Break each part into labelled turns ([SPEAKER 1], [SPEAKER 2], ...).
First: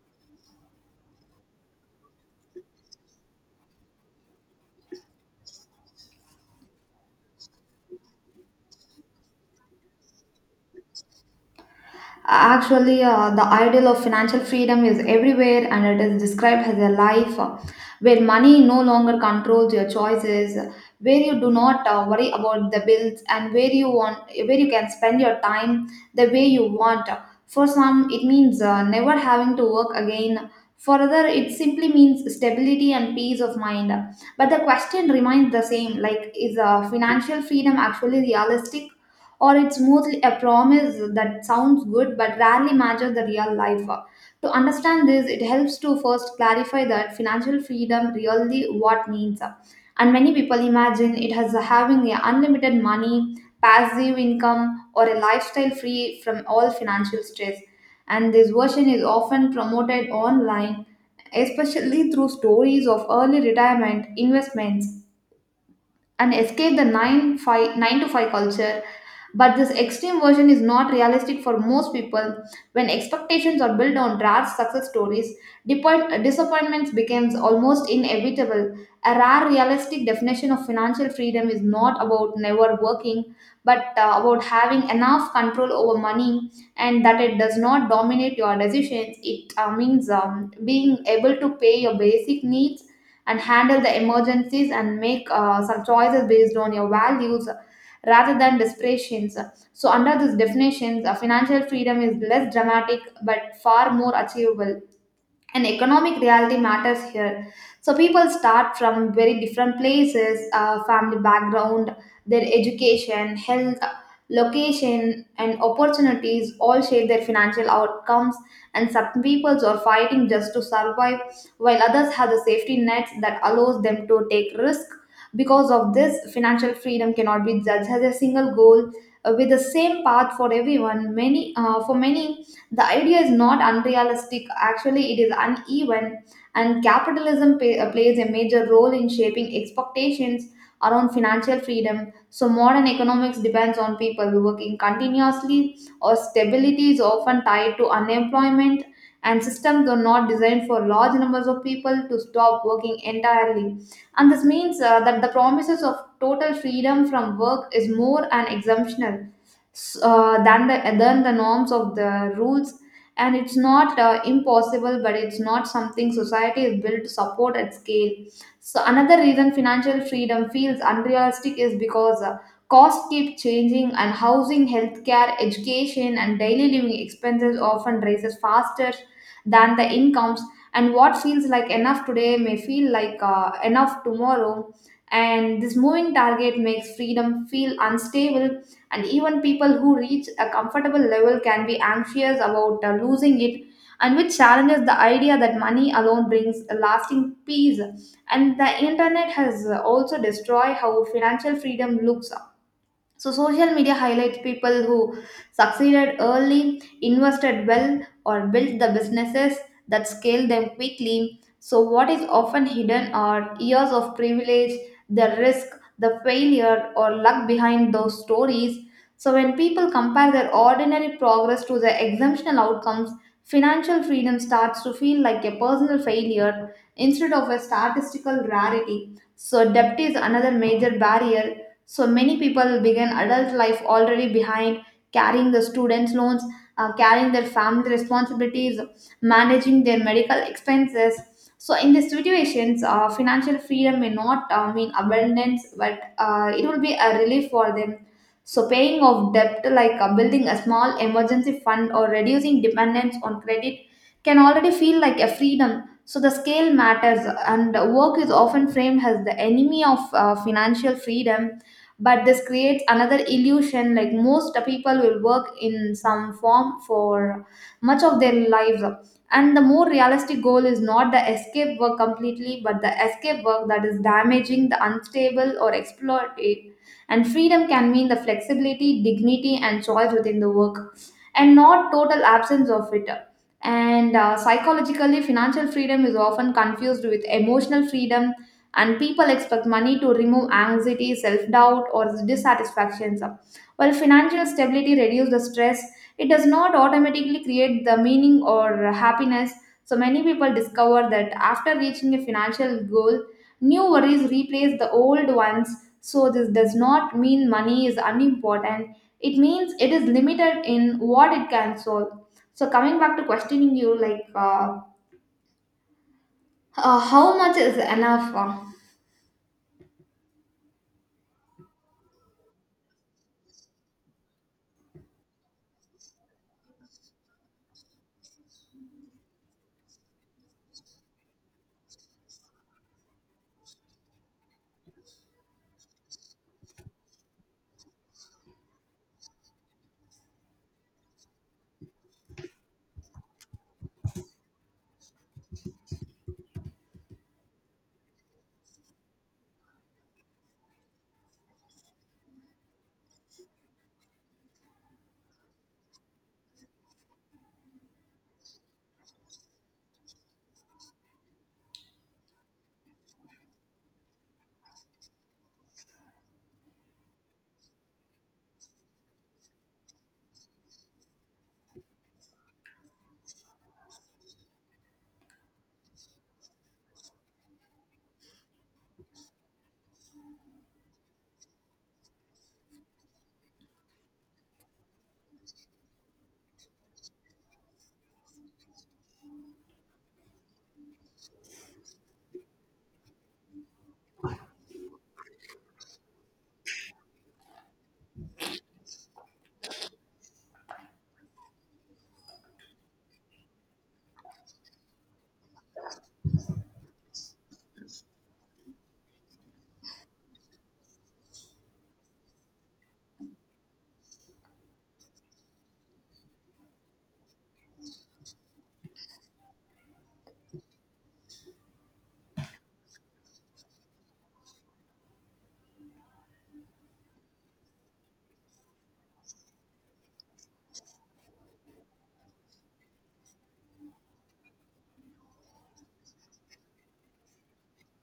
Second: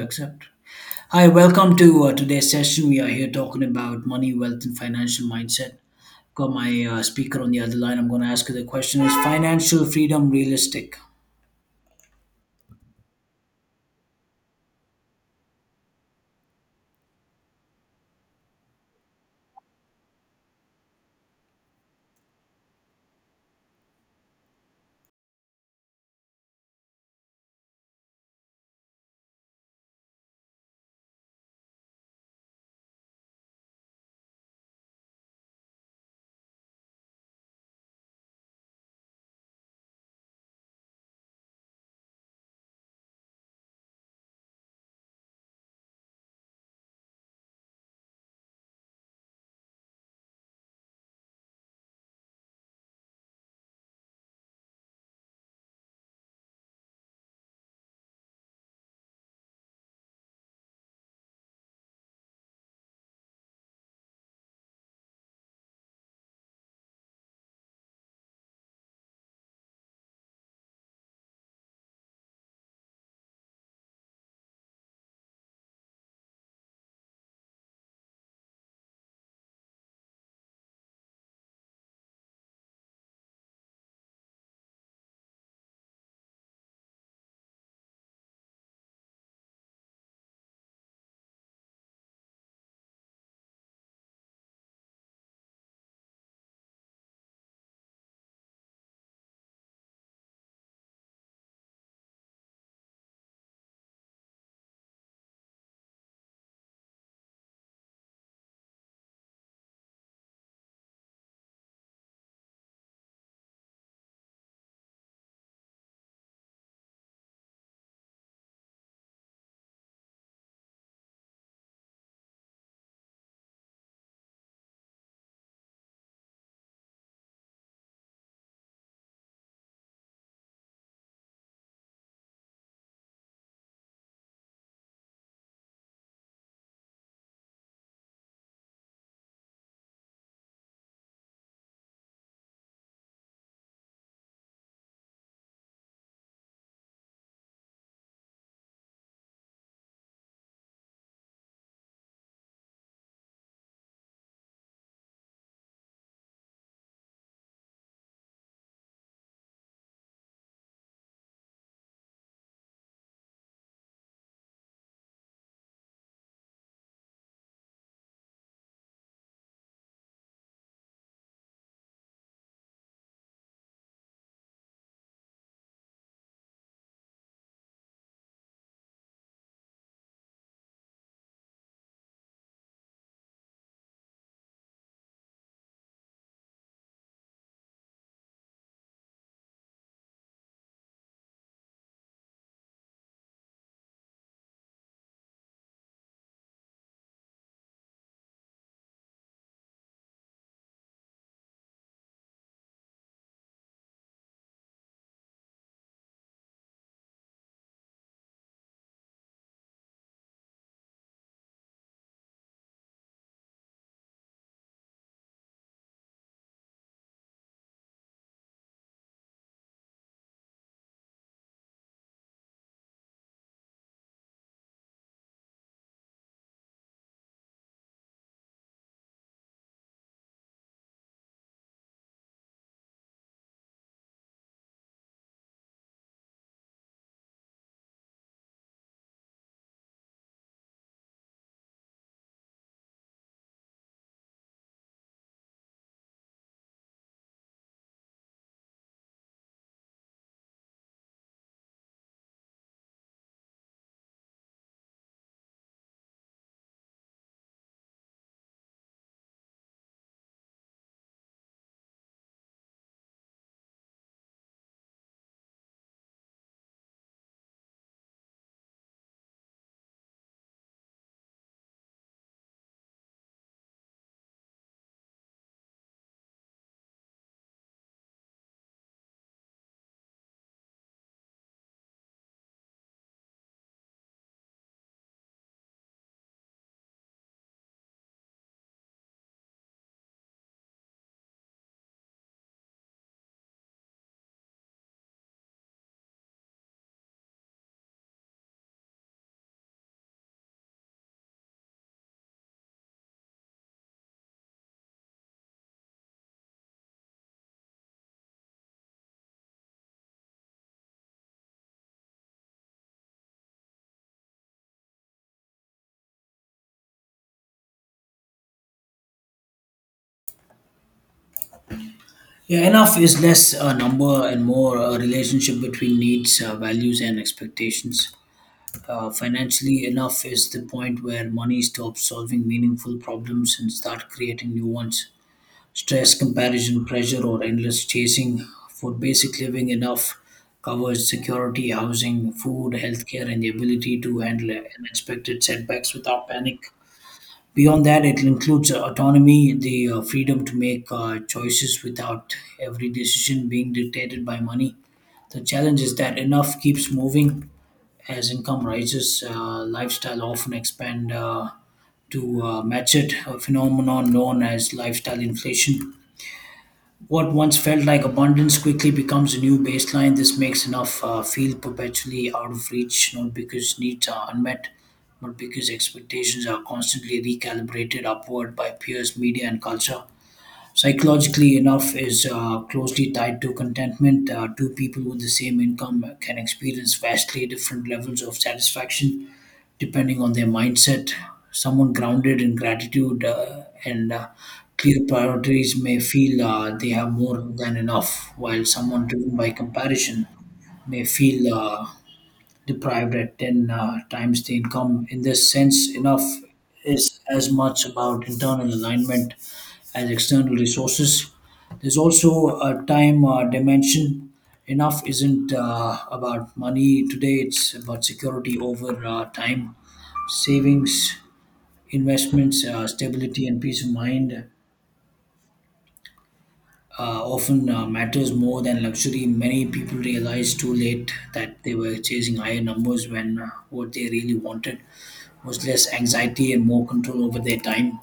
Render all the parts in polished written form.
[SPEAKER 1] Accept. Hi, welcome to today's session. We are here talking about money, wealth, and financial mindset. Got my speaker on the other line. I'm going to ask you the question: Is financial freedom realistic?
[SPEAKER 2] Actually, the ideal of financial freedom is everywhere, and it is described as a life where money no longer controls your choices, where you do not worry about the bills, and where you want where you can spend your time the way you want. For some, it means never having to work again. For other, it simply means stability and peace of mind. But the question remains the same, like is financial freedom actually realistic? Or it's mostly a promise that sounds good but rarely matches the real life. To understand this, it helps to first clarify that financial freedom really what means. And many people imagine it as having a unlimited money, passive income, or a lifestyle free from all financial stress. And this version is often promoted online, especially through stories of early retirement, investments, and escape the 9 5 9 to 5 culture. But this extreme version is not realistic for most people. When expectations are built on rare success stories, disappointments becomes almost inevitable. A rare realistic definition of financial freedom is not about never working, but about having enough control over money and that it does not dominate your decisions. It means being able to pay your basic needs and handle the emergencies and make some choices based on your values rather than desperations. So, under these definitions, financial freedom is less dramatic but far more achievable, and economic reality matters here. So people start from very different places, family background, their education, health, location, and opportunities all shape their financial outcomes. And some peoples are fighting just to survive while others have the safety nets that allows them to take risk. Because of this, financial freedom cannot be judged as a single goal with the same path for everyone. Many For many, the idea is not unrealistic, actually, it is uneven, and capitalism plays a major role in shaping expectations around financial freedom. So, modern economics depends on people working continuously, or stability is often tied to unemployment, and systems are not designed for large numbers of people to stop working entirely. And this means that the promises of total freedom from work is more an exemptional than the norms of the rules, and it's not impossible, but it's not something society is built to support at scale. So another reason financial freedom feels unrealistic is because costs keep changing, and housing, healthcare, education, and daily living expenses often rises faster than the incomes. And what feels like enough today may feel like enough tomorrow, and this moving target makes freedom feel unstable. And even people who reach a comfortable level can be anxious about losing it, and which challenges the idea that money alone brings a lasting peace. And the internet has also destroyed how financial freedom looks. So social media highlights people who succeeded early, invested well, or built the businesses that scale them quickly. So what is often hidden are years of privilege, the risk, the failure, or luck behind those stories. So when people compare their ordinary progress to their exceptional outcomes, financial freedom starts to feel like a personal failure instead of a statistical rarity. So debt is another major barrier. So many people begin adult life already behind, carrying the students' loans, carrying their family responsibilities, managing their medical expenses. So in these situations, financial freedom may not mean abundance, but it will be a relief for them. So paying off debt, like building a small emergency fund or reducing dependence on credit, can already feel like a freedom. So the scale matters, and work is often framed as the enemy of financial freedom, but this creates another illusion, like most people will work in some form for much of their lives. And the more realistic goal is not the escape work completely, but the escape work that is damaging, the unstable or exploitative. And freedom can mean the flexibility, dignity, and choice within the work, and not total absence of it. And psychologically, financial freedom is often confused with emotional freedom, and people expect money to remove anxiety, self-doubt, or dissatisfactions. While financial stability reduces the stress, it does not automatically create the meaning or happiness. So many people discover that after reaching a financial goal, new worries replace the old ones. So this does not mean money is unimportant, it means it is limited in what it can solve. So coming back to questioning you, like how much is enough?
[SPEAKER 1] Yeah, enough is less a number and more a relationship between needs, values, and expectations. Financially, enough is the point where money stops solving meaningful problems and start creating new ones. Stress, comparison, pressure, or endless chasing for basic living enough covers security, housing, food, healthcare, and the ability to handle unexpected setbacks without panic. Beyond that, it includes autonomy, the freedom to make choices without every decision being dictated by money. The challenge is that enough keeps moving as income rises, lifestyle often expand to match it, a phenomenon known as lifestyle inflation. What once felt like abundance quickly becomes a new baseline. This makes enough feel perpetually out of reach, not because needs are unmet, but because expectations are constantly recalibrated upward by peers, media, and culture. Psychologically, enough is closely tied to contentment. Two people with the same income can experience vastly different levels of satisfaction depending on their mindset. Someone grounded in gratitude and clear priorities may feel they have more than enough, while someone driven by comparison may feel deprived at 10 times the income. In this sense, enough is as much about internal alignment as external resources. There's also a time dimension. Enough isn't about money today, it's about security over time savings, investments, stability, and peace of mind often matters more than luxury. Many people realize too late that they were chasing higher numbers when what they really wanted was less anxiety and more control over their time.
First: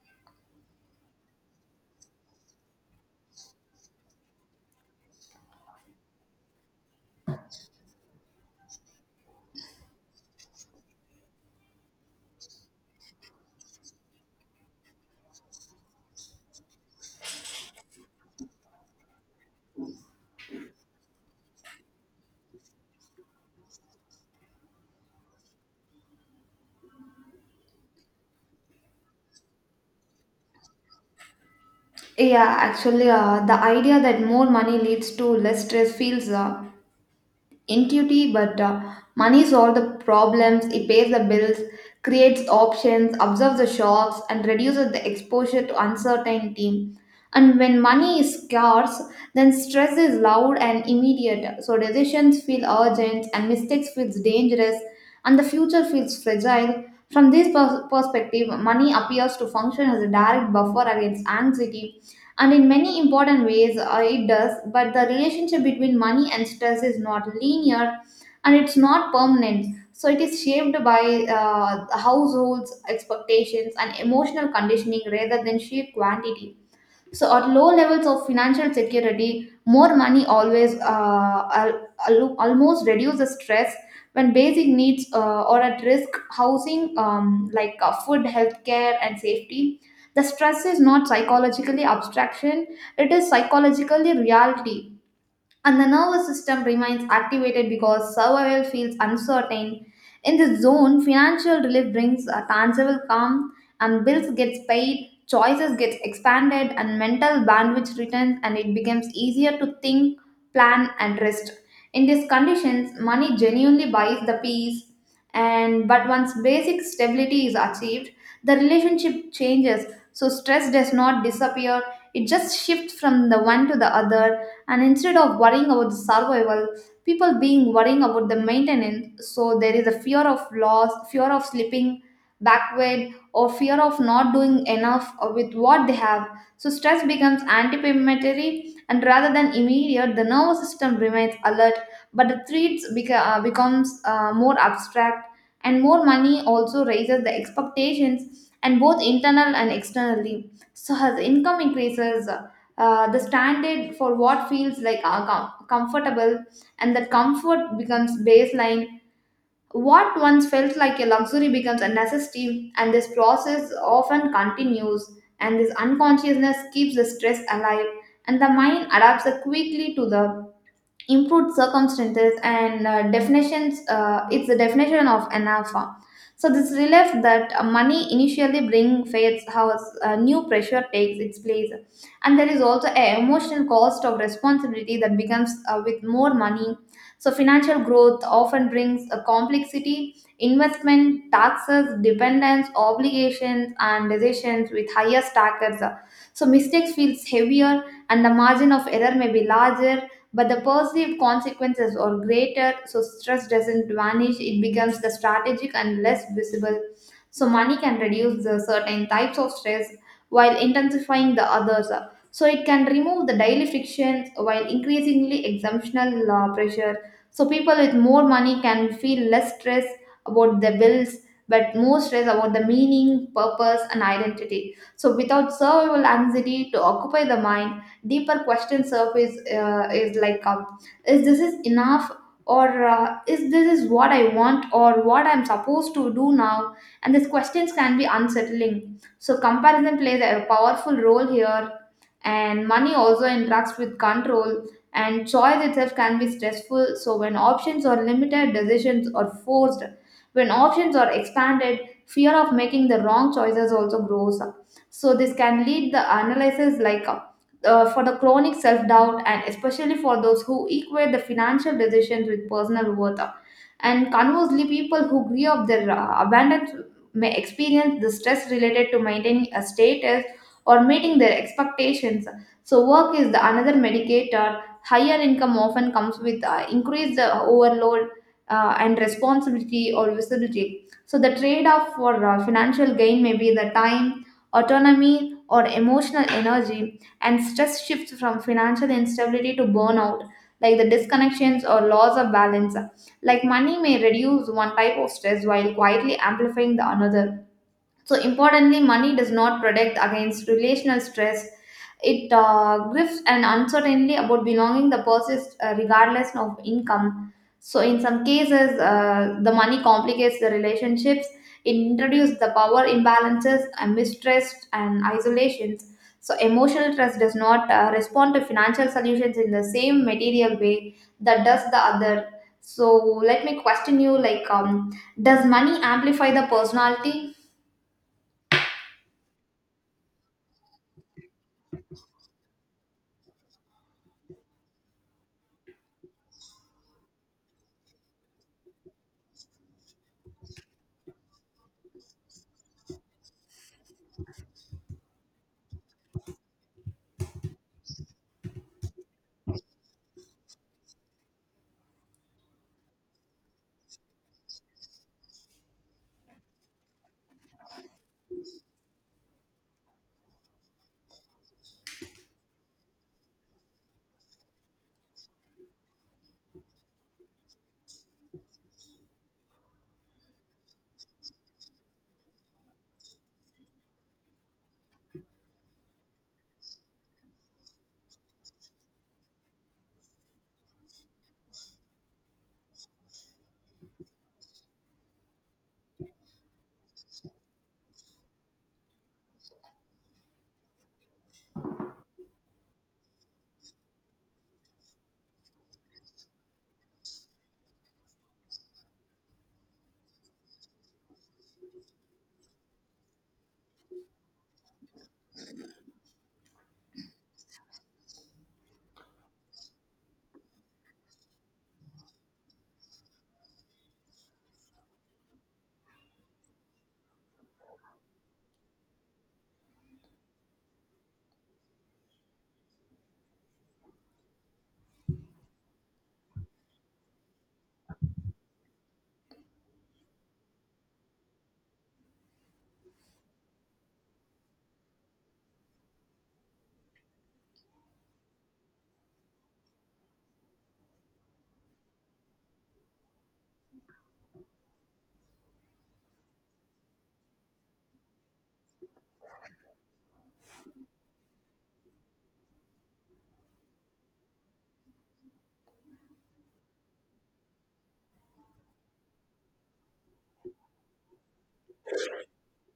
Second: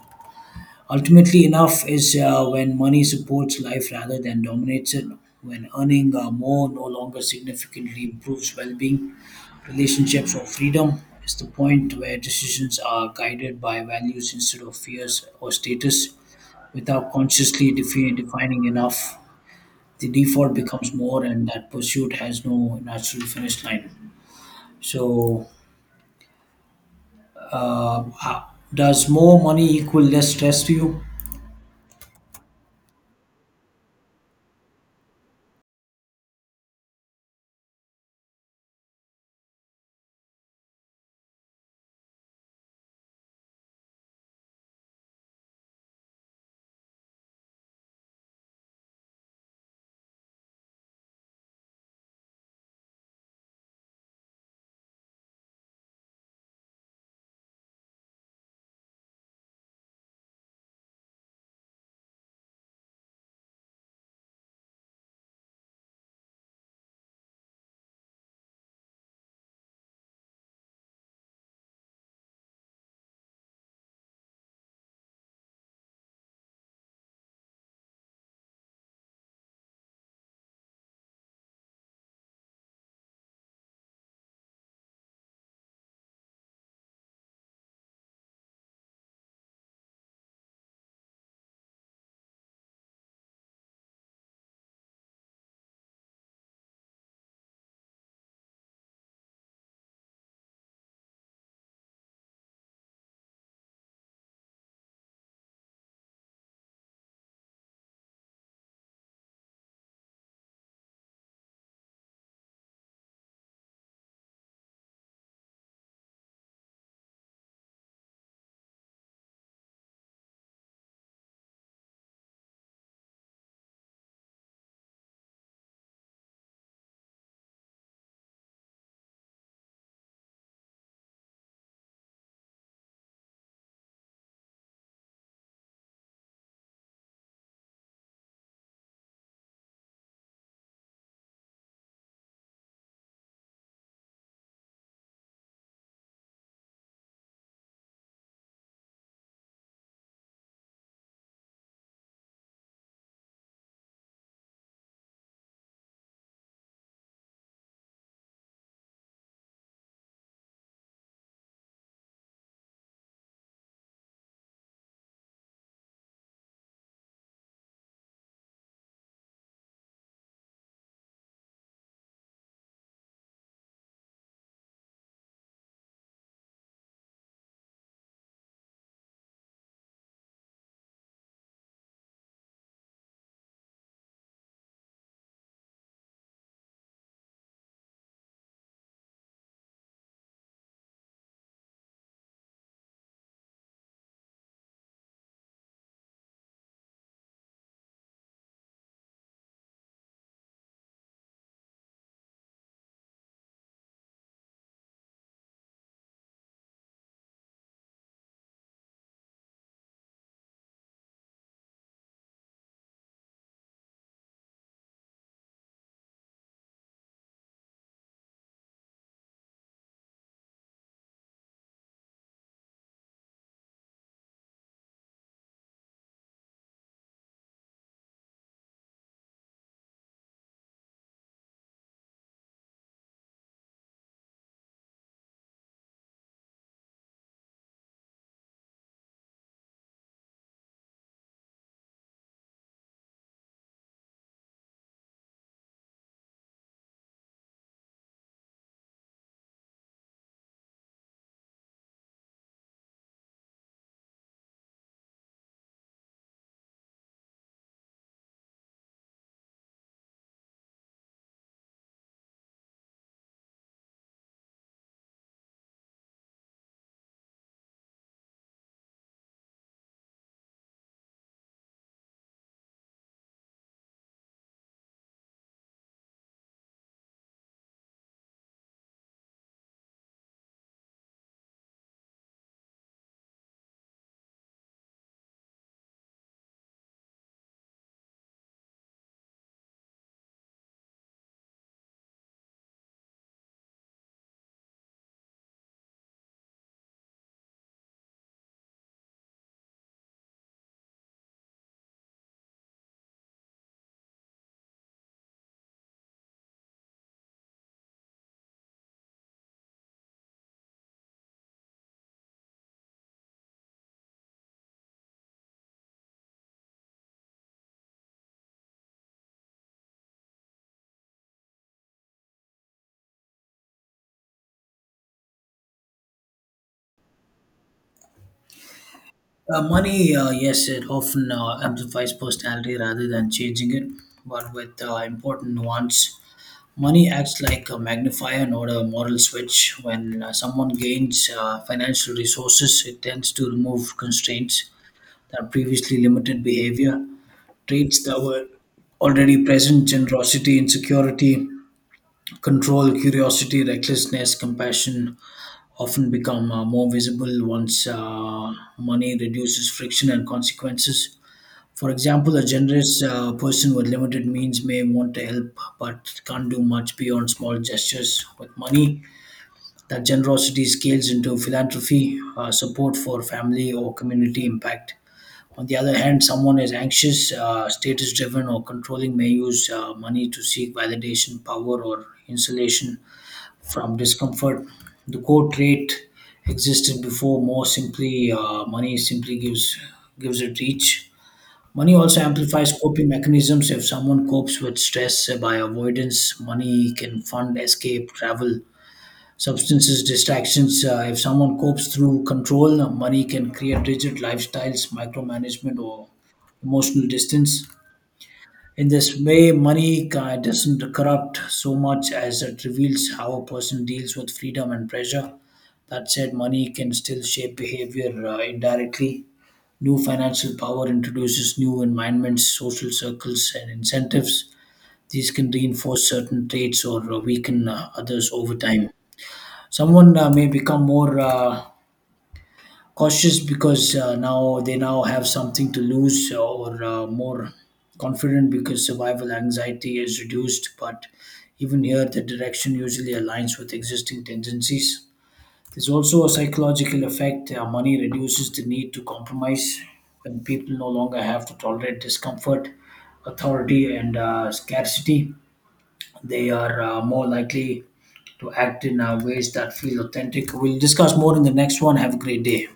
[SPEAKER 1] Ultimately, enough is when money supports life rather than dominates it. When earning more no longer significantly improves well being, relationships or freedom is the point where decisions are guided by values instead of fears or status. Without consciously defining enough, the default becomes more, and that pursuit has no natural finish line. So, uh, does more money equal less stress to you?
[SPEAKER 2] Yeah, actually, the idea that more money leads to less stress feels intuitive, but money solves the problems, it pays the bills, creates options, absorbs the shocks, and reduces the exposure to uncertainty. And when money is scarce, then stress is loud and immediate. So decisions feel urgent, and mistakes feels dangerous, and the future feels fragile. From this perspective, money appears to function as a direct buffer against anxiety, and in many important ways it does. But the relationship between money and stress is not linear, and it's not permanent. So it is shaped by households, expectations, and emotional conditioning rather than sheer quantity. So at low levels of financial security, more money almost reduce the stress when basic needs are at risk. Housing, like food, healthcare, and safety. The stress is not psychologically abstraction; it is psychologically reality, and the nervous system remains activated because survival feels uncertain. In this zone, financial relief brings a tangible calm, and bills gets paid, choices gets expanded, and mental bandwidth returns, and it becomes easier to think, plan, and rest. In these conditions, money genuinely buys the peace. And but once basic stability is achieved, the relationship changes. So stress does not disappear, it just shifts from the one to the other. And instead of worrying about the survival, people being worrying about the maintenance. So there is a fear of loss, fear of slipping backward, or fear of not doing enough with what they have. So stress becomes anticipatory and rather than immediate, the nervous system remains alert, but the threats becomes more abstract. And more money also raises the expectations, and both internal and externally. So as income increases, the standard for what feels like comfortable, and that comfort becomes baseline. What once felt like a luxury becomes a necessity, and this process often continues, and this unconsciousness keeps the stress alive. And the mind adapts quickly to the improved circumstances, and definitions, it's the definition of an alpha. So this relief that money initially bring fades how new pressure takes its place. And there is also a emotional cost of responsibility that becomes with more money. So financial growth often brings a complexity, investment, taxes, dependence, obligations, and decisions with higher stackers. So mistakes feels heavier, and the margin of error may be larger, but the perceived consequences are greater. So stress doesn't vanish, it becomes the strategic and less visible. So, money can reduce the certain types of stress while intensifying the others. So, it can remove the daily frictions while increasingly exemptional pressure. So, people with more money can feel less stress about their bills, but more stress about the meaning, purpose, and identity. So, without survival anxiety to occupy the mind, deeper question surface is like, is this is enough? Or is this is what I want or what I'm supposed to do now? And these questions can be unsettling. So comparison plays a powerful role here, and money also interacts with control, and choice itself can be stressful. So when options are limited, decisions are forced. When options are expanded, fear of making the wrong choices also grows. So this can lead the analysis, like for the chronic self doubt, and especially for those who equate the financial decisions with personal worth. And conversely, people who grew up their abundance may experience the stress related to maintaining a status or meeting their expectations. So, work is the another medicator. Higher income often comes with increased overload and responsibility or visibility. So, the trade off for financial gain may be the time, autonomy, or emotional energy, and stress shifts from financial instability to burnout, like the disconnections or loss of balance. Like money may reduce one type of stress while quietly amplifying the another. So, importantly, money does not protect against relational stress. It grips an uncertainty about belonging that persists regardless of income. So, in some cases, the money complicates the relationships. It introduces the power imbalances, and mistrust, and isolations. So, emotional trust does not respond to financial solutions in the same material way that does the other. So, let me question you: like, does money amplify the personality?
[SPEAKER 1] Money, yes, it often amplifies personality rather than changing it, but with important nuance. Money acts like a magnifier, not a moral switch. When someone gains financial resources, it tends to remove constraints that previously limited behavior. Traits that were already present generosity, insecurity, control, curiosity, recklessness, compassion often become more visible once money reduces friction and consequences. For example, a generous person with limited means may want to help but can't do much beyond small gestures with money. That generosity scales into philanthropy, support for family or community impact. On the other hand, someone is anxious, status driven, or controlling may use money to seek validation, power, or insulation from discomfort. The core trait existed before more simply money simply gives it reach. Money also amplifies coping mechanisms. If someone copes with stress by avoidance, money can fund escape, travel, substances, distractions. If someone copes through control, money can create rigid lifestyles, micromanagement, or emotional distance. In this way, money doesn't corrupt so much as it reveals how a person deals with freedom and pressure. That said, money can still shape behavior indirectly. New financial power introduces new environments, social circles, and incentives. These can reinforce certain traits or weaken others over time. Someone may become more cautious because now have something to lose, or more confident because survival anxiety is reduced. But even here, the direction usually aligns with existing tendencies. There's also a psychological effect. Money reduces the need to compromise when people no longer have to tolerate discomfort, authority, and scarcity. They are more likely to act in ways that feel authentic. We'll discuss more in the next one. Have a great day.